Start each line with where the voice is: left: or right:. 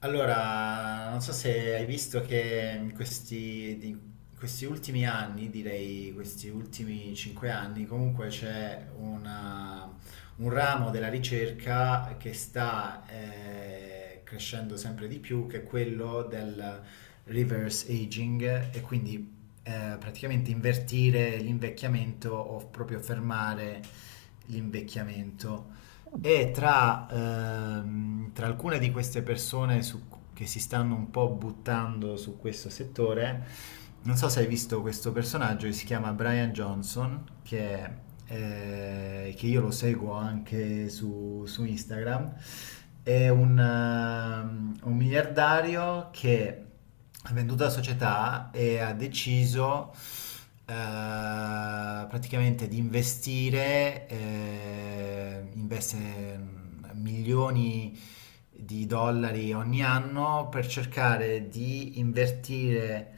left: Allora, non so se hai visto che in questi ultimi anni, direi questi ultimi 5 anni, comunque c'è un ramo della ricerca che sta crescendo sempre di più, che è quello del reverse aging e quindi praticamente invertire l'invecchiamento o proprio fermare l'invecchiamento. E tra alcune di queste persone che si stanno un po' buttando su questo settore, non so se hai visto questo personaggio che si chiama Brian Johnson, che io lo seguo anche su Instagram. È un miliardario che ha venduto la società e ha deciso eh, praticamente di investe milioni di dollari ogni anno per cercare di invertire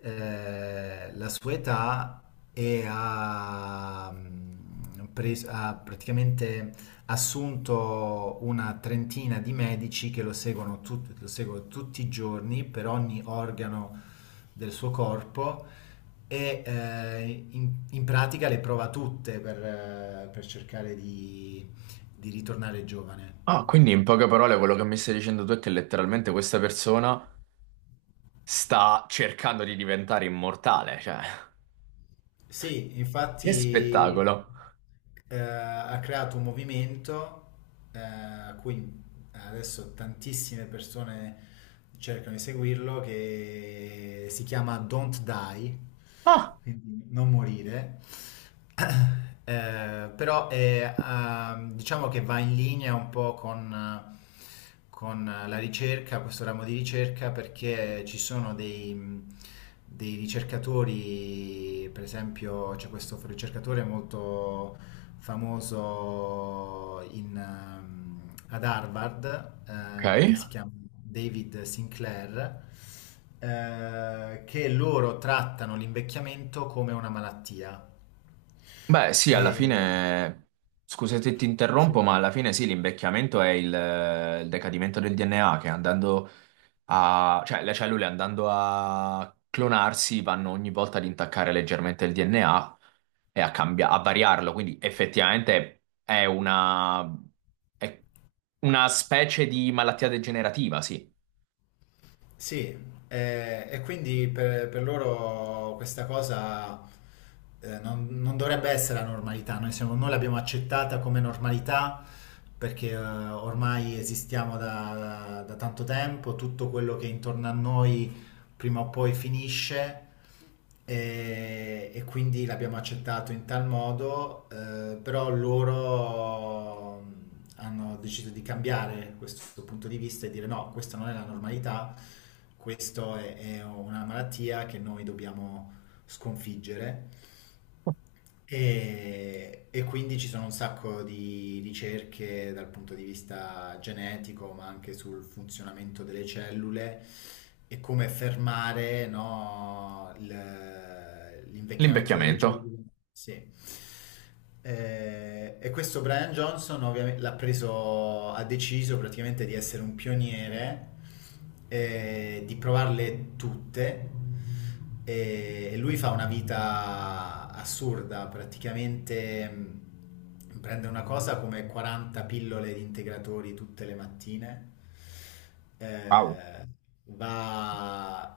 left: la sua età e ha praticamente assunto una trentina di medici che lo seguono, lo seguono tutti i giorni per ogni organo del suo corpo e in pratica le prova tutte per cercare di ritornare giovane.
right: Ah, quindi in poche parole quello che mi stai dicendo tu è che letteralmente questa persona sta cercando di diventare immortale, cioè,
left: Sì,
right: che
left: infatti
right: spettacolo.
left: ha creato un movimento a cui adesso tantissime persone cercano di seguirlo, che si chiama Don't Die,
right: Ah,
left: quindi non morire. Però diciamo che va in linea un po' con la ricerca, questo ramo di ricerca, perché ci sono dei ricercatori, per esempio c'è questo ricercatore molto famoso ad Harvard,
right: ok.
left: che si chiama David Sinclair, che loro trattano l'invecchiamento come una malattia.
right: Beh, sì,
left: E,
right: alla fine, scusa se ti
left: sì.
right: interrompo, ma alla fine sì, l'invecchiamento è il decadimento del DNA che cioè le cellule andando a clonarsi vanno ogni volta ad intaccare leggermente il DNA e a, a variarlo, quindi effettivamente è una specie di malattia degenerativa, sì,
left: Sì, e quindi per loro questa cosa non dovrebbe essere la normalità, noi l'abbiamo accettata come normalità perché ormai esistiamo da tanto tempo, tutto quello che è intorno a noi prima o poi finisce e quindi l'abbiamo accettato in tal modo, però loro hanno deciso di cambiare questo punto di vista e dire no, questa non è la normalità, questa è una malattia che noi dobbiamo sconfiggere e quindi ci sono un sacco di ricerche dal punto di vista genetico, ma anche sul funzionamento delle cellule e come fermare, no, l'invecchiamento delle
right: l'invecchiamento.
left: cellule. Sì. E questo Brian Johnson ovviamente l'ha preso, ha deciso praticamente di essere un pioniere, di provarle tutte. E lui fa una vita assurda, praticamente prende una cosa come 40 pillole di integratori tutte le mattine,
right: Wow.
left: eh, va,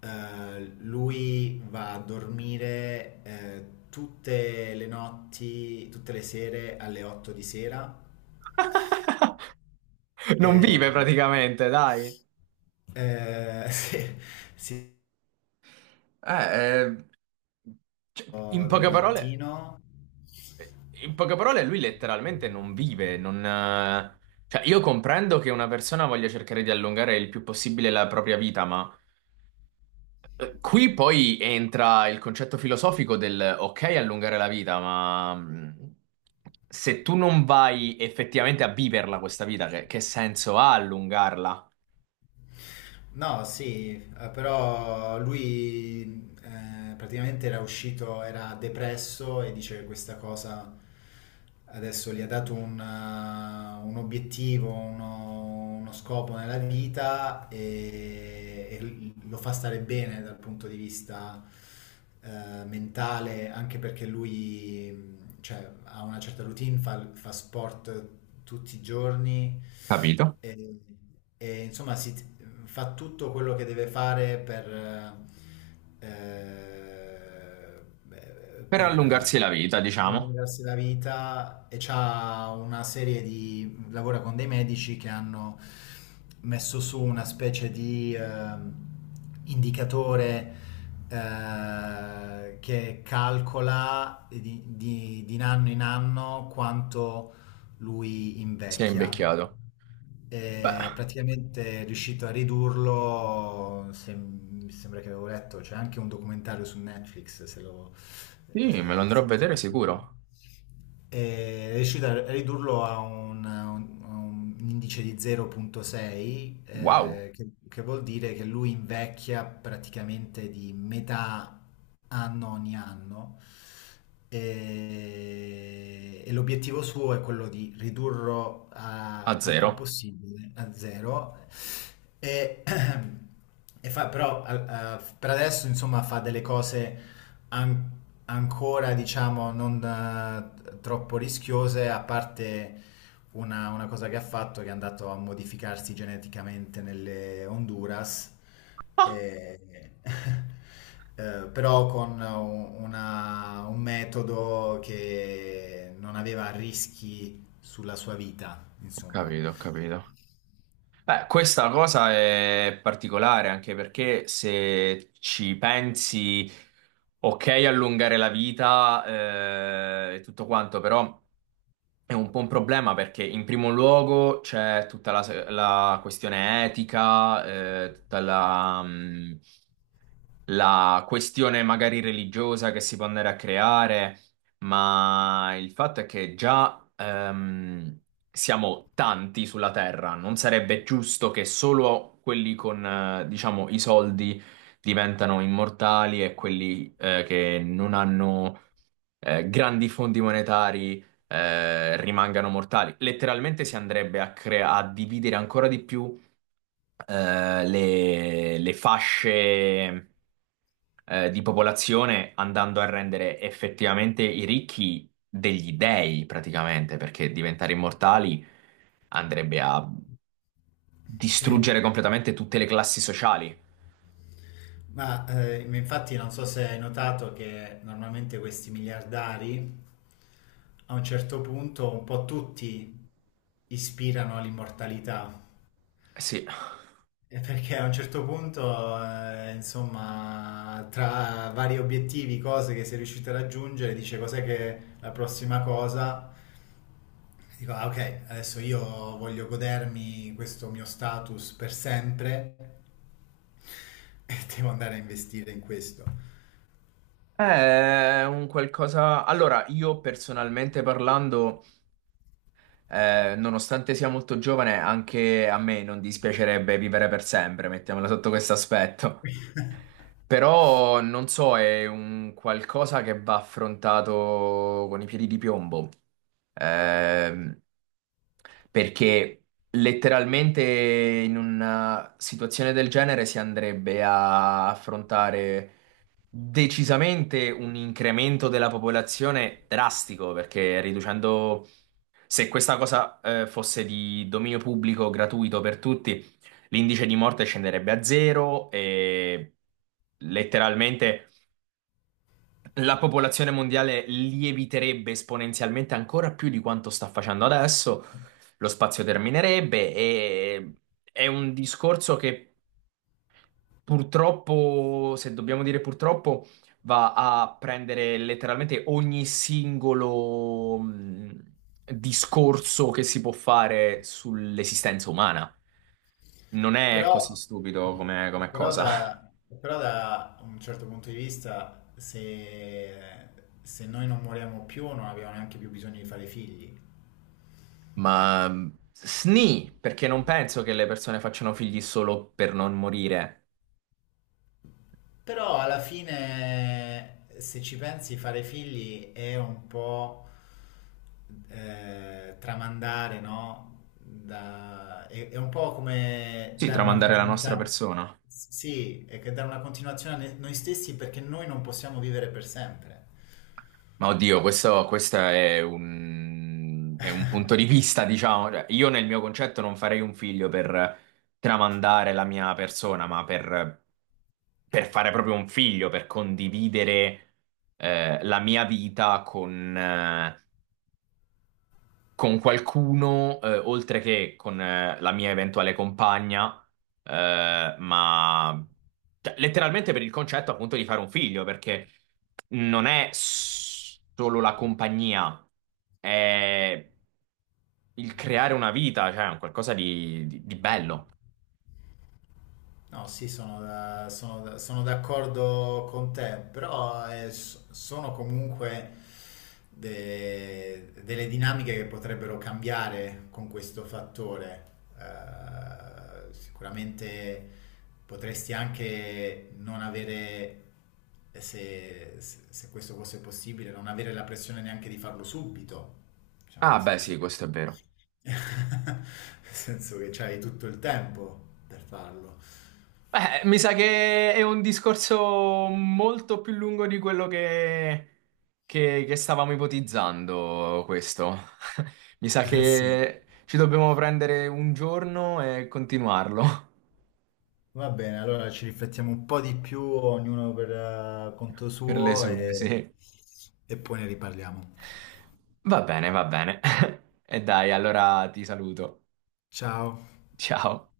left: lui va a dormire tutte le notti, tutte le sere alle 8 di sera.
right: Non vive
left: Eh,
right: praticamente, dai.
left: sì, sì,
right: Eh, eh, Cioè, in
left: del
right: poche parole.
left: mattino.
right: In poche parole, lui letteralmente non vive, non... cioè, io comprendo che una persona voglia cercare di allungare il più possibile la propria vita, ma qui poi entra il concetto filosofico del ok, allungare la vita, ma se tu non vai effettivamente a viverla questa vita, che senso ha allungarla?
left: No, sì, però lui praticamente era uscito, era depresso e dice che questa cosa adesso gli ha dato un obiettivo, uno scopo nella vita e lo fa stare bene dal punto di vista mentale, anche perché lui cioè, ha una certa routine, fa sport tutti i giorni
right: Capito?
left: e, insomma si, fa tutto quello che deve fare beh,
right: Per
left: per
right: allungarsi la vita, diciamo,
left: guadagnarsi la vita e c'ha una serie di... lavora con dei medici che hanno messo su una specie di indicatore che calcola di anno in anno quanto lui
right: si è
left: invecchia
right: invecchiato. Beh,
left: e praticamente è riuscito a ridurlo, mi sembra che avevo letto, c'è anche un documentario su Netflix, se lo...
right: sì, me lo andrò a
left: se ti
right: vedere
left: può-
right: sicuro.
left: E È riuscito a ridurlo a un indice di 0,6,
right: Wow,
left: che vuol dire che lui invecchia praticamente di metà anno ogni anno e l'obiettivo suo è quello di ridurlo
right: a
left: al più
right: zero.
left: possibile a zero e, e fa però per adesso insomma fa delle cose an- ancora diciamo non troppo rischiose a parte una cosa che ha fatto che è andato a modificarsi geneticamente nelle Honduras
right: Ah,
left: eh, però con un metodo che non aveva rischi sulla sua vita,
right: ho
left: insomma.
right: capito, ho capito. Beh, questa cosa è particolare anche perché se ci pensi, ok, allungare la vita e tutto quanto, però è un po' un problema perché in primo luogo c'è tutta la questione etica, eh, tutta la, mm, la questione magari religiosa che si può andare a creare, ma il fatto è che già siamo tanti sulla Terra, non sarebbe giusto che solo quelli con, diciamo, i soldi diventano immortali e quelli che non hanno grandi fondi monetari rimangano mortali. Letteralmente si andrebbe a dividere ancora di più le fasce di popolazione andando a rendere effettivamente i ricchi degli dei, praticamente, perché diventare immortali andrebbe a
left: Sì.
right: distruggere completamente tutte le classi sociali.
left: Ma infatti non so se hai notato che normalmente questi miliardari a un certo punto un po' tutti ispirano all'immortalità.
right: Eh sì,
left: E perché a un certo punto, insomma, tra vari obiettivi, cose che sei riuscito a raggiungere, dice cos'è che la prossima cosa? Dico, ah, ok, adesso io voglio godermi questo mio status per sempre e devo andare a investire in questo.
right: è un qualcosa... Allora, io personalmente parlando... nonostante sia molto giovane, anche a me non dispiacerebbe vivere per sempre, mettiamola sotto questo aspetto. Però non so, è un qualcosa che va affrontato con i piedi di piombo. Ehm, Perché letteralmente in una situazione del genere si andrebbe a affrontare decisamente un incremento della popolazione drastico, perché riducendo, se questa cosa fosse di dominio pubblico gratuito per tutti, l'indice di morte scenderebbe a zero e letteralmente la popolazione mondiale lieviterebbe esponenzialmente ancora più di quanto sta facendo adesso, lo spazio terminerebbe e è un discorso che purtroppo, se dobbiamo dire purtroppo, va a prendere letteralmente ogni singolo discorso che si può fare sull'esistenza umana. Non è
left: Però,
right: così stupido come, come
left: però
right: cosa.
left: da, però da un certo punto di vista, se noi non moriamo più, non abbiamo neanche più bisogno di fare figli.
right: Ma sni, perché non penso che le persone facciano figli solo per non morire.
left: Però alla fine, se ci pensi, fare figli è un po' tramandare, no? È un po' come
right: Sì,
left: dare una
right: tramandare la nostra
left: continuità.
right: persona.
left: Sì, è che dare una continuazione a noi stessi perché noi non possiamo vivere per sempre.
right: Ma oddio, questo è è un punto di vista, diciamo. Cioè, io nel mio concetto non farei un figlio per tramandare la mia persona, ma per fare proprio un figlio, per condividere la mia vita con qualcuno, oltre che con la mia eventuale compagna, ma cioè, letteralmente per il concetto appunto di fare un figlio, perché non è s- solo la compagnia è il creare una vita, cioè è un qualcosa di bello.
left: No, sì, sono d'accordo con te, però sono comunque delle dinamiche che potrebbero cambiare con questo fattore. Sicuramente potresti anche non avere, se questo fosse possibile, non avere la pressione neanche di farlo subito, diciamo,
right: Ah,
left: nel
right: beh,
left: senso
right: sì,
left: che,
right: questo è vero.
left: nel senso che c'hai tutto il tempo per farlo.
right: Beh, mi sa che è un discorso molto più lungo di quello che stavamo ipotizzando, questo. Mi sa
left: Eh sì.
right: che ci dobbiamo prendere un giorno e continuarlo
left: Va bene, allora ci riflettiamo un po' di più, ognuno per conto
right: per le
left: suo
right: sue,
left: e
right: sì.
left: e poi ne riparliamo.
right: Va bene, va bene. E dai, allora ti saluto.
left: Ciao.
right: Ciao.